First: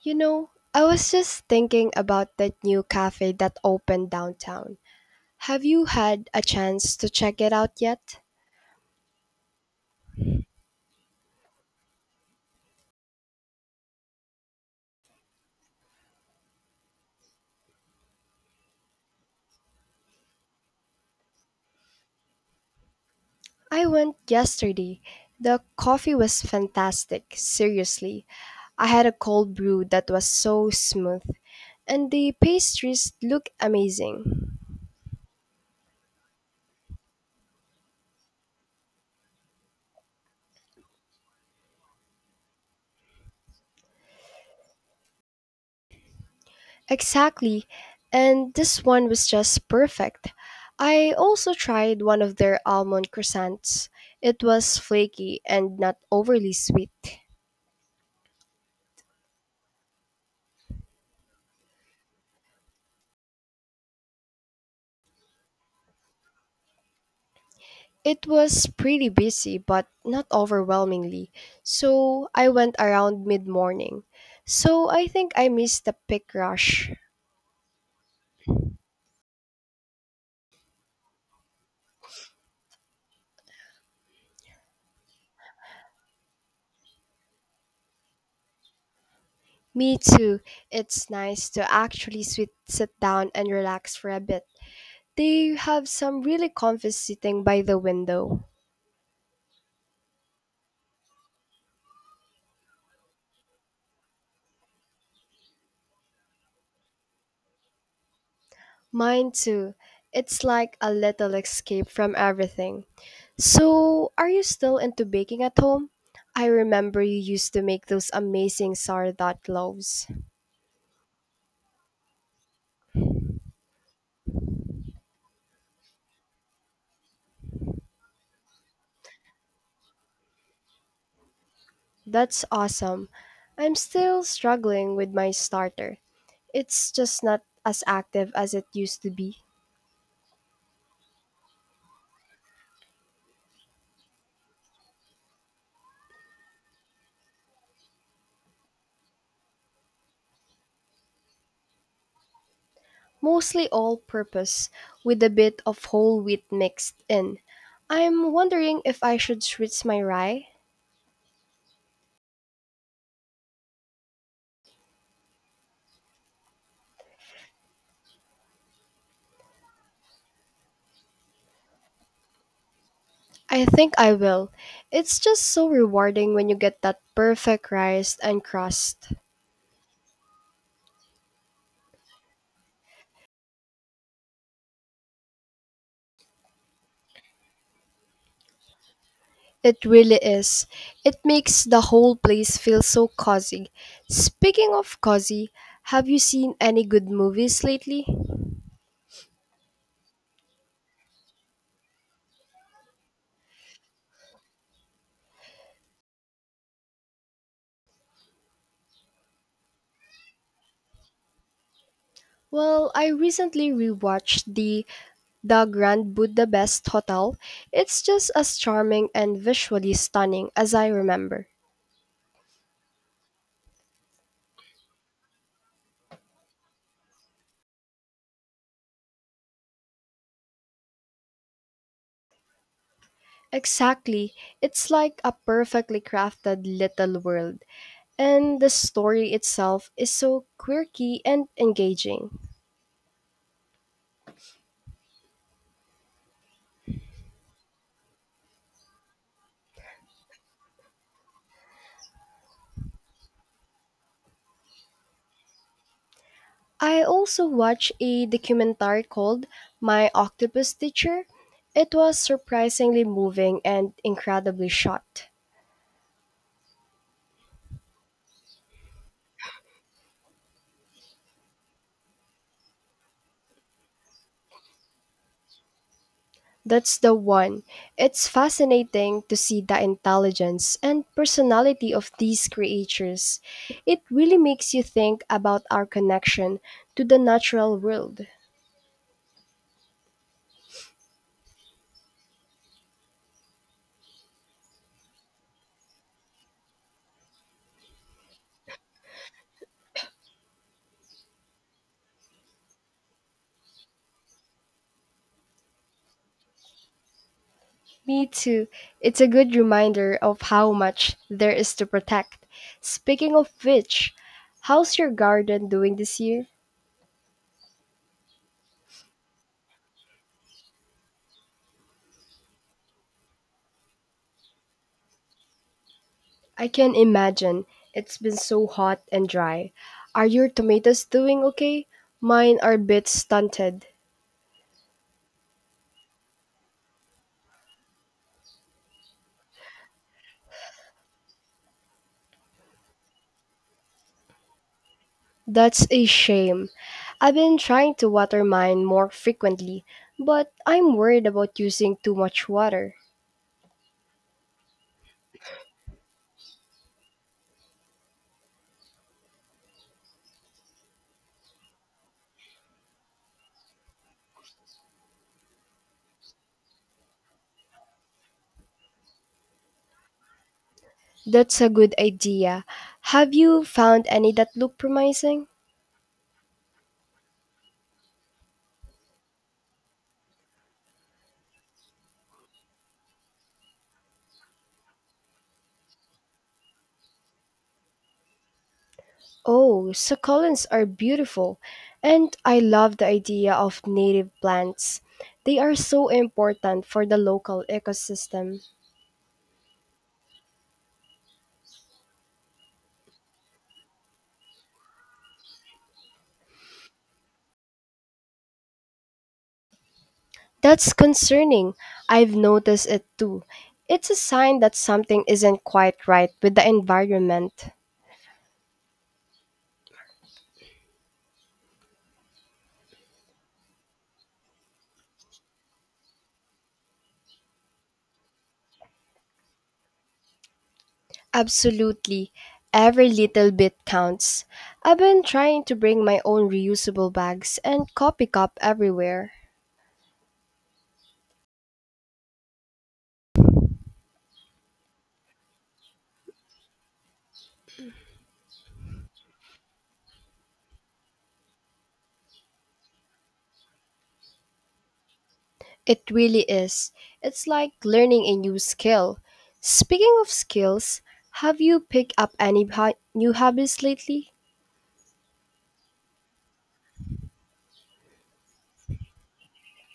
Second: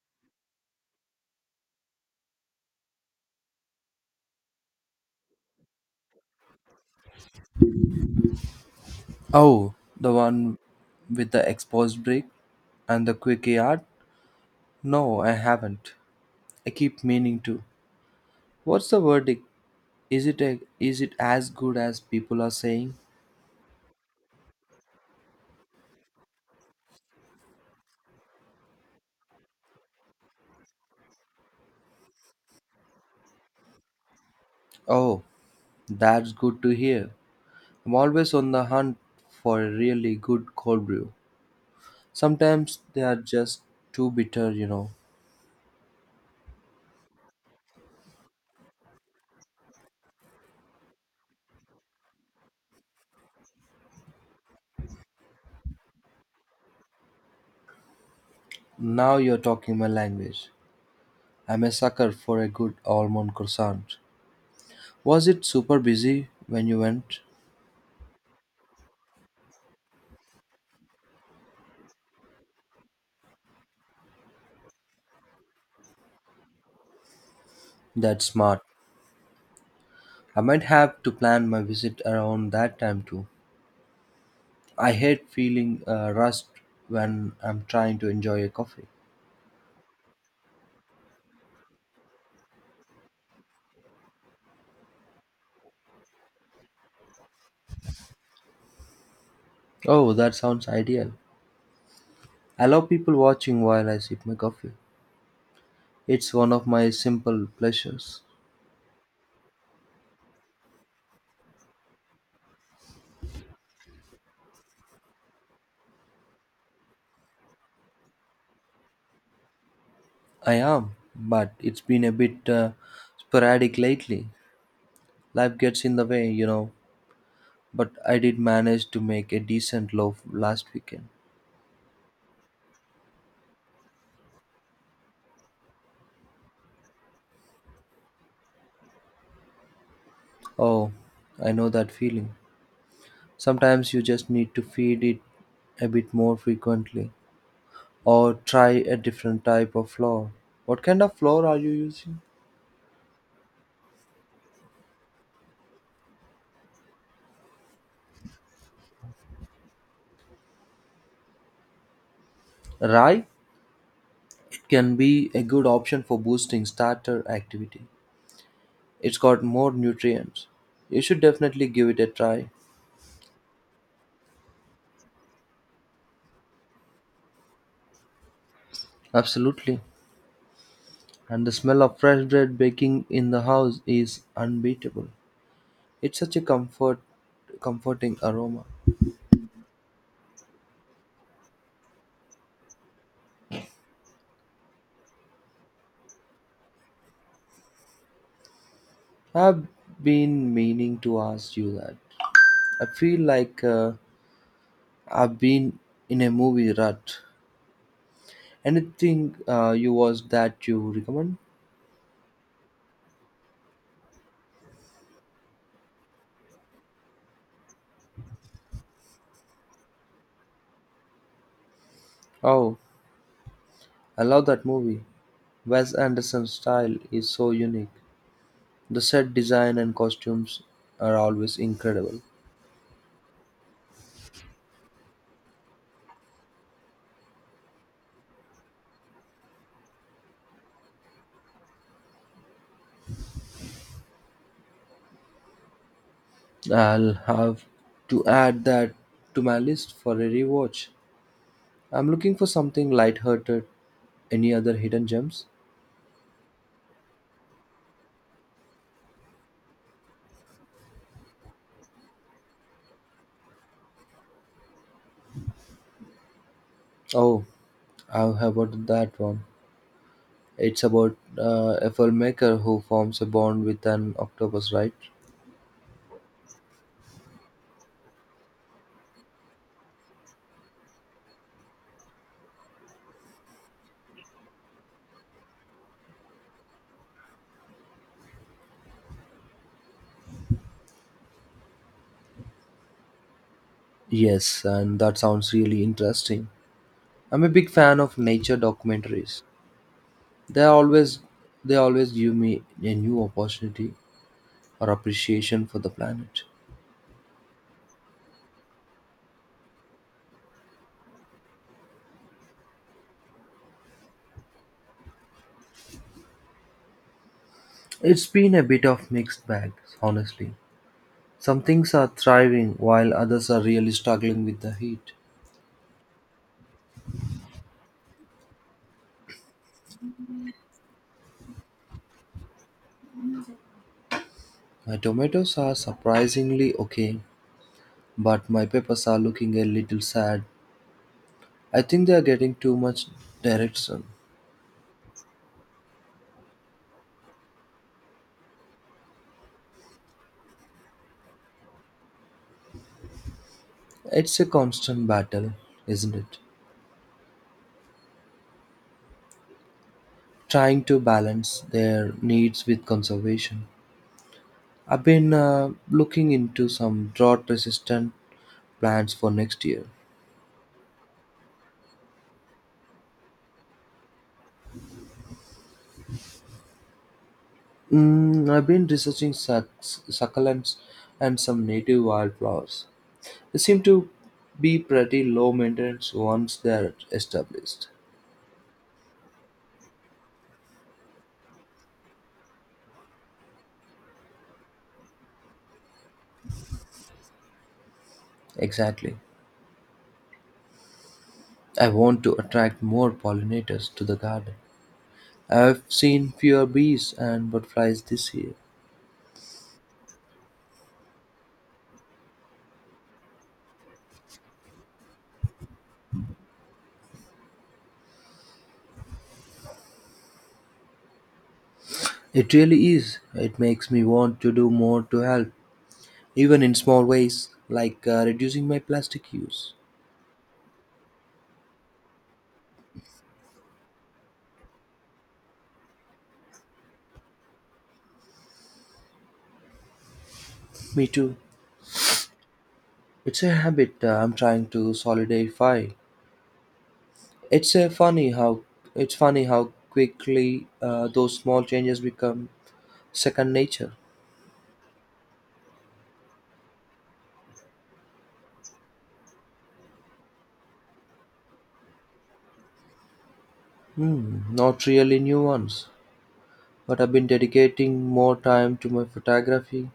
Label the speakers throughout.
Speaker 1: You know, I was just thinking about that new cafe that opened downtown. Have you had a chance to check it out yet?
Speaker 2: Oh, the one with the exposed brick and the quick yard? No, I haven't. I keep meaning to. What's the verdict? Is it as good as people are saying?
Speaker 1: I went yesterday. The coffee was fantastic, seriously. I had a cold brew that was so smooth, and the pastries look amazing.
Speaker 2: Oh, that's good to hear. I'm always on the hunt for a really good cold brew. Sometimes they are just too bitter, you know.
Speaker 1: Exactly, and this one was just perfect. I also tried one of their almond croissants. It was flaky and not overly sweet.
Speaker 2: Now you're talking my language. I'm a sucker for a good almond croissant. Was it super busy when you went?
Speaker 1: It was pretty busy, but not overwhelmingly, so I went around mid morning. So I think I missed the peak rush.
Speaker 2: That's smart. I might have to plan my visit around that time too. I hate feeling rushed when I'm trying to enjoy a coffee.
Speaker 1: Me too. It's nice to actually sit down and relax for a bit. They have some really comfy sitting by the window.
Speaker 2: Oh, that sounds ideal. I love people watching while I sip my coffee. It's one of my simple pleasures.
Speaker 1: Mine too. It's like a little escape from everything. So, are you still into baking at home? I remember you used to make those amazing sourdough loaves.
Speaker 2: I am, but it's been a bit sporadic lately. Life gets in the way, you know. But I did manage to make a decent loaf last weekend.
Speaker 1: That's awesome. I'm still struggling with my starter. It's just not as active as it used to be.
Speaker 2: Oh, I know that feeling. Sometimes you just need to feed it a bit more frequently, or try a different type of flour. What kind of flour are you using?
Speaker 1: Mostly all purpose, with a bit of whole wheat mixed in. I'm wondering if I should switch my rye.
Speaker 2: Rye it can be a good option for boosting starter activity. It's got more nutrients. You should definitely give it a try.
Speaker 1: I think I will. It's just so rewarding when you get that perfect rice and crust.
Speaker 2: Absolutely. And the smell of fresh bread baking in the house is unbeatable. It's such a comforting aroma.
Speaker 1: It really is. It makes the whole place feel so cozy. Speaking of cozy, have you seen any good movies lately?
Speaker 2: I've been meaning to ask you that. I feel like I've been in a movie rut. Anything you was that you recommend?
Speaker 1: Well, I recently rewatched The Grand Budapest Hotel. It's just as charming and visually stunning as I remember.
Speaker 2: Oh, I love that movie. Wes Anderson's style is so unique. The set design and costumes are always incredible.
Speaker 1: Exactly. It's like a perfectly crafted little world, and the story itself is so quirky and engaging.
Speaker 2: I'll have to add that to my list for a rewatch. I'm looking for something lighthearted. Any other hidden gems?
Speaker 1: I also watched a documentary called My Octopus Teacher. It was surprisingly moving and incredibly shot.
Speaker 2: Oh, I've heard that one. It's about a filmmaker who forms a bond with an octopus, right?
Speaker 1: That's the one. It's fascinating to see the intelligence and personality of these creatures. It really makes you think about our connection to the natural world.
Speaker 2: Yes, and that sounds really interesting. I'm a big fan of nature documentaries. They always they always give me a new opportunity or appreciation for the planet.
Speaker 1: Me too. It's a good reminder of how much there is to protect. Speaking of which, how's your garden doing this year?
Speaker 2: It's been a bit of mixed bag, honestly. Some things are thriving while others are really struggling with the heat.
Speaker 1: I can imagine. It's been so hot and dry. Are your tomatoes doing okay? Mine are a bit stunted.
Speaker 2: My tomatoes are surprisingly okay, but my peppers are looking a little sad. I think they are getting too much direction.
Speaker 1: That's a shame. I've been trying to water mine more frequently, but I'm worried about using too much water.
Speaker 2: It's a constant battle, isn't it? Trying to balance their needs with conservation. I've been looking into some drought resistant plants for next year.
Speaker 1: That's a good idea. Have you found any that look promising?
Speaker 2: I've been researching succulents and some native wildflowers. They seem to be pretty low maintenance once they're established.
Speaker 1: Oh, succulents are beautiful, and I love the idea of native plants. They are so important for the local ecosystem.
Speaker 2: Exactly. I want to attract more pollinators to the garden. I've seen fewer bees and butterflies this year.
Speaker 1: That's concerning. I've noticed it too. It's a sign that something isn't quite right with the environment.
Speaker 2: It really is. It makes me want to do more to help, even in small ways, like reducing my plastic use.
Speaker 1: Absolutely. Every little bit counts. I've been trying to bring my own reusable bags and coffee cup everywhere.
Speaker 2: Me too. It's a habit I'm trying to solidify. It's a funny how it's funny how quickly those small changes become second nature.
Speaker 1: It really is. It's like learning a new skill. Speaking of skills, have you picked up any new hobbies lately?
Speaker 2: Not really new ones, but I've been dedicating more time to my photography.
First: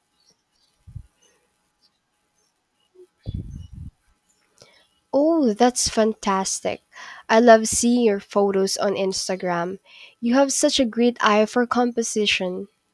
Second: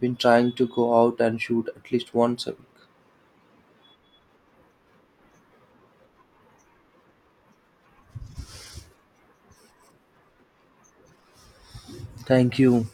Speaker 2: Been trying to go out and shoot at least once a week.
Speaker 1: Oh, that's fantastic. I love seeing your photos on Instagram. You have such a great eye for
Speaker 2: Thank
Speaker 1: composition.
Speaker 2: you.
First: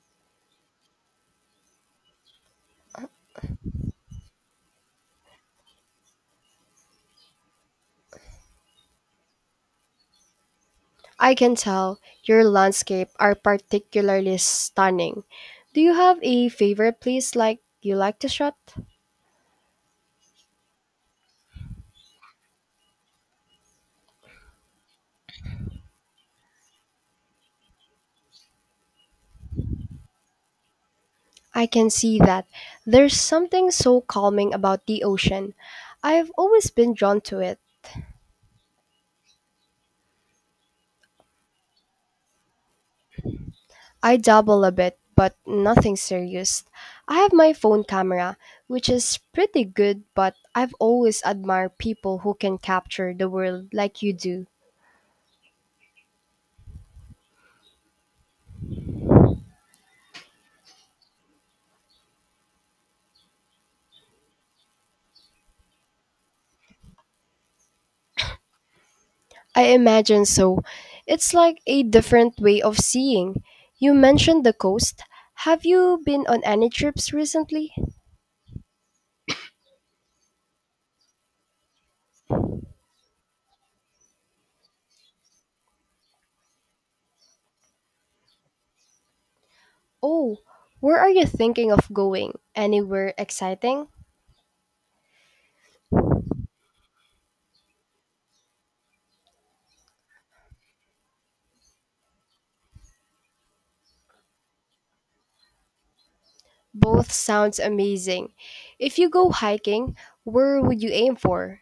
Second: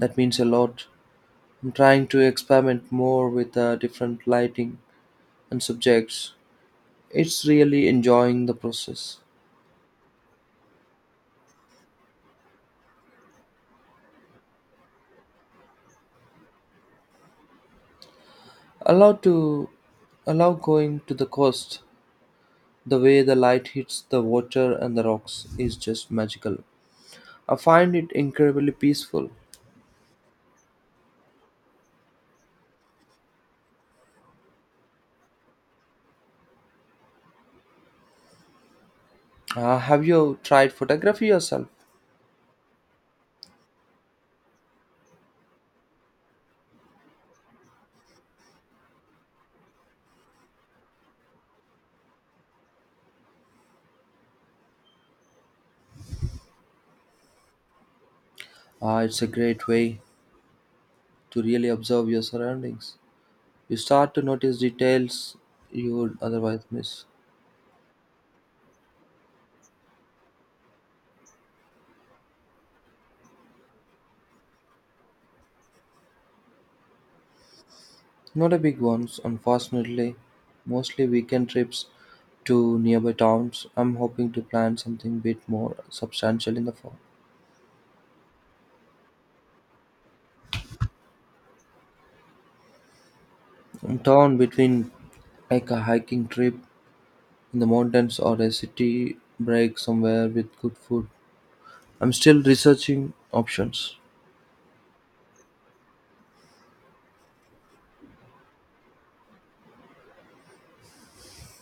Speaker 2: That means a lot. I'm trying to experiment more with different lighting and subjects. It's really enjoying the process.
Speaker 1: I can tell your landscape are particularly stunning. Do you have a favorite place like you like to shot?
Speaker 2: allowed to allow going to the coast. The way the light hits the water and the rocks is just magical. I find it incredibly peaceful.
Speaker 1: I can see that. There's something so calming about the ocean. I've always been drawn to it.
Speaker 2: Have you tried photography yourself?
Speaker 1: I dabble a bit, but nothing serious. I have my phone camera, which is pretty good, but I've always admired people who can capture the world like you do.
Speaker 2: It's a great way to really observe your surroundings. You start to notice details you would otherwise miss.
Speaker 1: I imagine so. It's like a different way of seeing. You mentioned the coast. Have you been on any trips recently?
Speaker 2: Not a big ones, unfortunately. Mostly weekend trips to nearby towns. I'm hoping to plan something bit more substantial in the fall.
Speaker 1: Oh, where are you thinking of going? Anywhere exciting?
Speaker 2: Torn between like a hiking trip in the mountains or a city break somewhere with good food. I'm still researching options.
Speaker 1: Both sounds amazing. If you go hiking, where would you aim for?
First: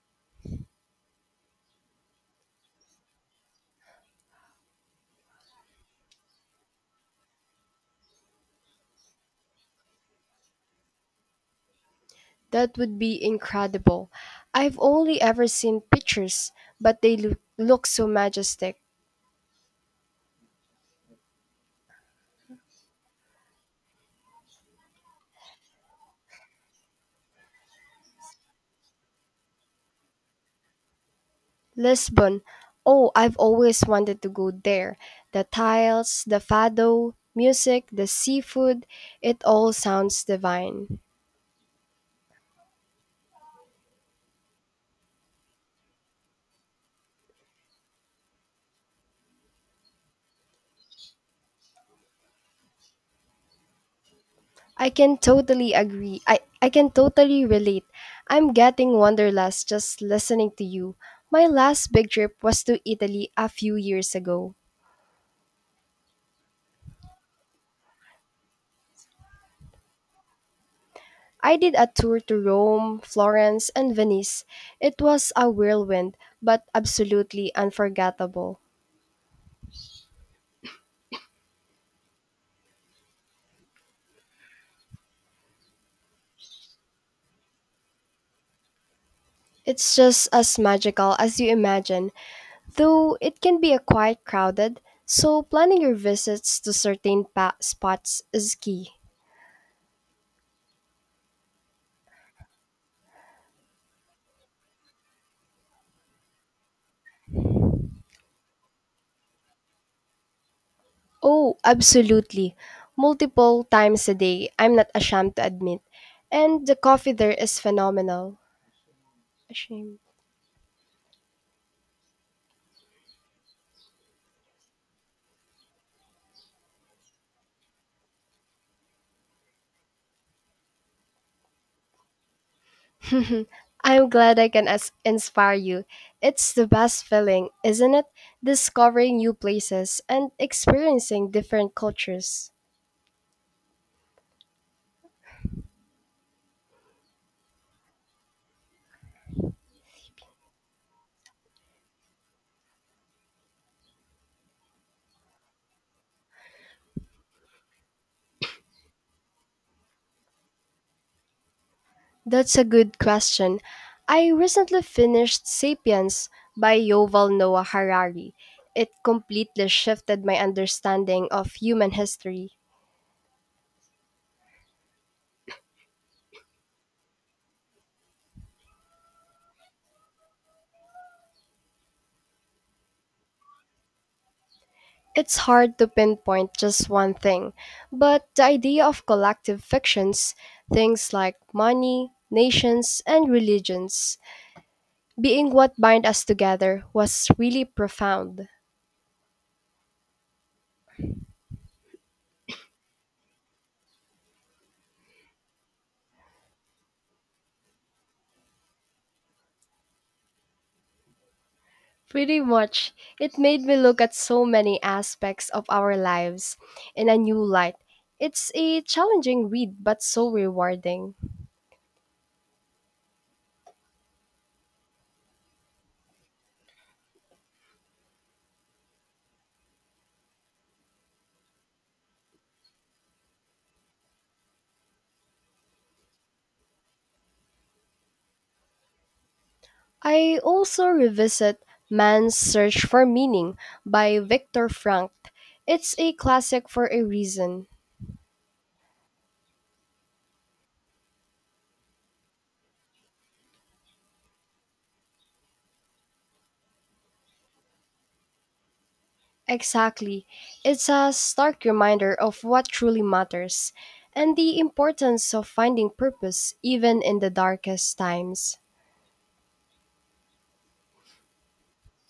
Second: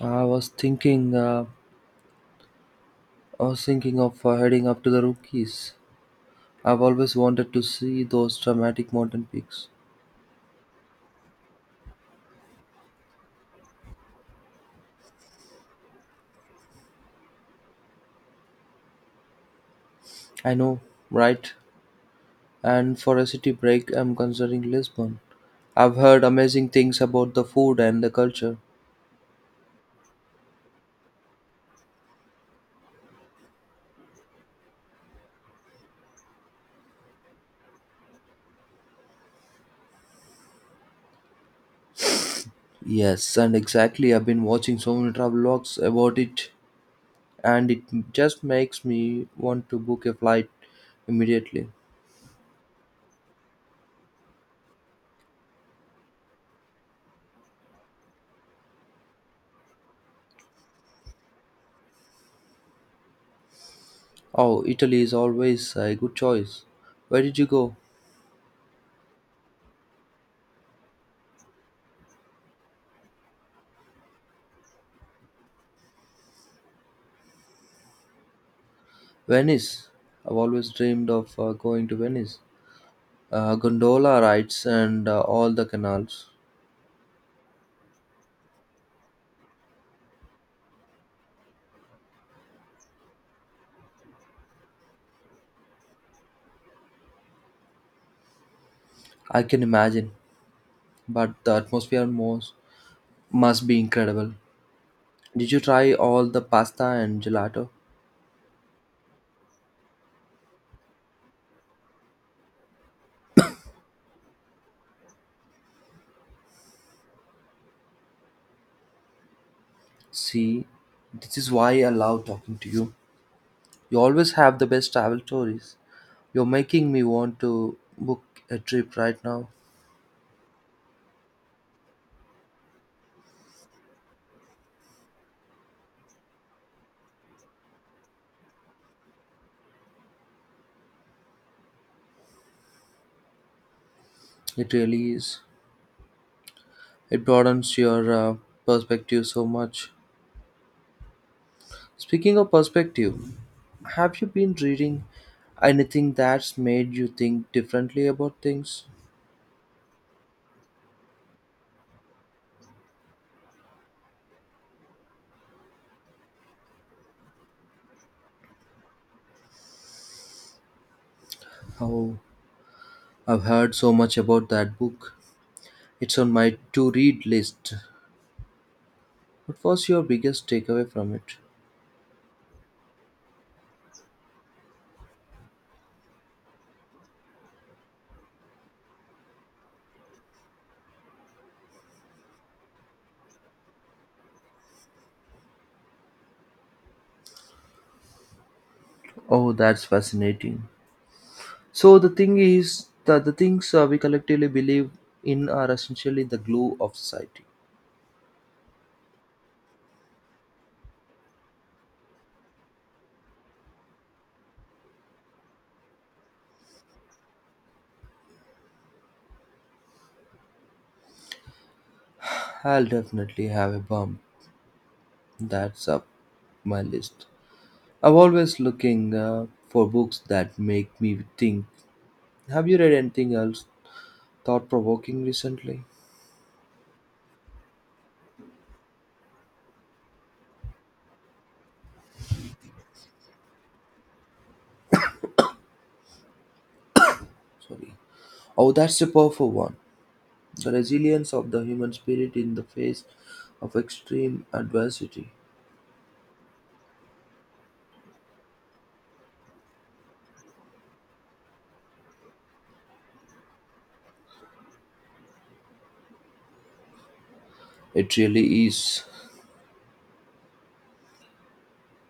Speaker 2: I was thinking, uh, I was thinking of heading up to the Rockies. I've always wanted to see those dramatic mountain peaks.
Speaker 1: That would be incredible. I've only ever seen pictures, but they look so majestic.
Speaker 2: I know, right? And for a city break, I'm considering Lisbon. I've heard amazing things about the food and the culture.
Speaker 1: Lisbon. Oh, I've always wanted to go there. The tiles, the fado, music, the seafood, it all sounds divine.
Speaker 2: Yes, and exactly. I've been watching so many travel vlogs about it, and it just makes me want to book a flight immediately.
Speaker 1: I can totally agree. I can totally relate. I'm getting wanderlust just listening to you. My last big trip was to Italy a few years ago.
Speaker 2: Oh, Italy is always a good choice. Where did you go?
Speaker 1: I did a tour to Rome, Florence, and Venice. It was a whirlwind, but absolutely unforgettable.
Speaker 2: Venice. I've always dreamed of going to Venice. Gondola rides and all the canals.
Speaker 1: It's just as magical as you imagine. Though it can be a quite crowded, so planning your visits to certain spots is key.
Speaker 2: I can imagine, but the atmosphere must be incredible. Did you try all the pasta and gelato?
Speaker 1: Oh, absolutely. Multiple times a day, I'm not ashamed to admit. And the coffee there is phenomenal. Ashamed.
Speaker 2: See, this is why I love talking to you. You always have the best travel stories. You're making me want to book a trip right now.
Speaker 1: I'm glad I can inspire you. It's the best feeling, isn't it? Discovering new places and experiencing different cultures.
Speaker 2: It really is. It broadens your perspective so much. Speaking of perspective, have you been reading anything that's made you think differently about things?
Speaker 1: That's a good question. I recently finished Sapiens by Yoval Noah Harari. It completely shifted my understanding of human
Speaker 2: Oh,
Speaker 1: history.
Speaker 2: I've heard so much about that book. It's on my to read list. What was your biggest takeaway from it?
Speaker 1: It's hard to pinpoint just one thing, but the idea of collective fictions, things like money, nations, and religions, being what bind us together was really profound.
Speaker 2: Oh, that's fascinating. So the thing is that the things we collectively believe in are essentially the glue of society.
Speaker 1: Pretty much. It made me look at so many aspects of our lives in a new light. It's a challenging read, but so rewarding.
Speaker 2: I'll definitely have a bump. That's up my list. I'm always looking for books that make me think. Have you read anything else thought provoking recently?
Speaker 1: I also revisit Man's Search for Meaning by Viktor Frankl. It's a classic for a reason.
Speaker 2: Sorry. Oh, that's a powerful one. The resilience of the human spirit in the face of extreme adversity.
Speaker 1: Exactly. It's a stark reminder of what truly matters and the importance of finding purpose even in the darkest
Speaker 2: It
Speaker 1: times.
Speaker 2: really is.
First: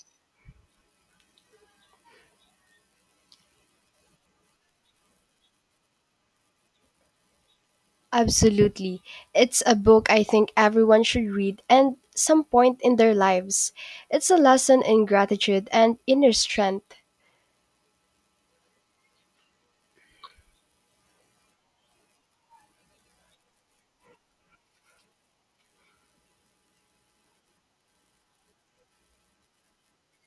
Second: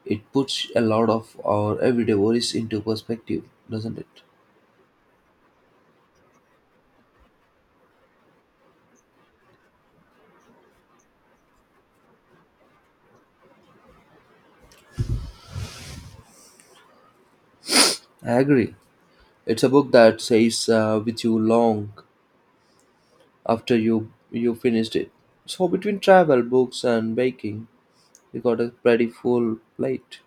Speaker 2: It puts a lot of our everyday worries into perspective, doesn't it?
Speaker 1: Absolutely. It's a book I think everyone should read and some point in their lives. It's a lesson in gratitude and inner strength.
Speaker 2: I agree. It's a book that stays with you long after you finished it. So between travel, books, and baking, you got a pretty full plate.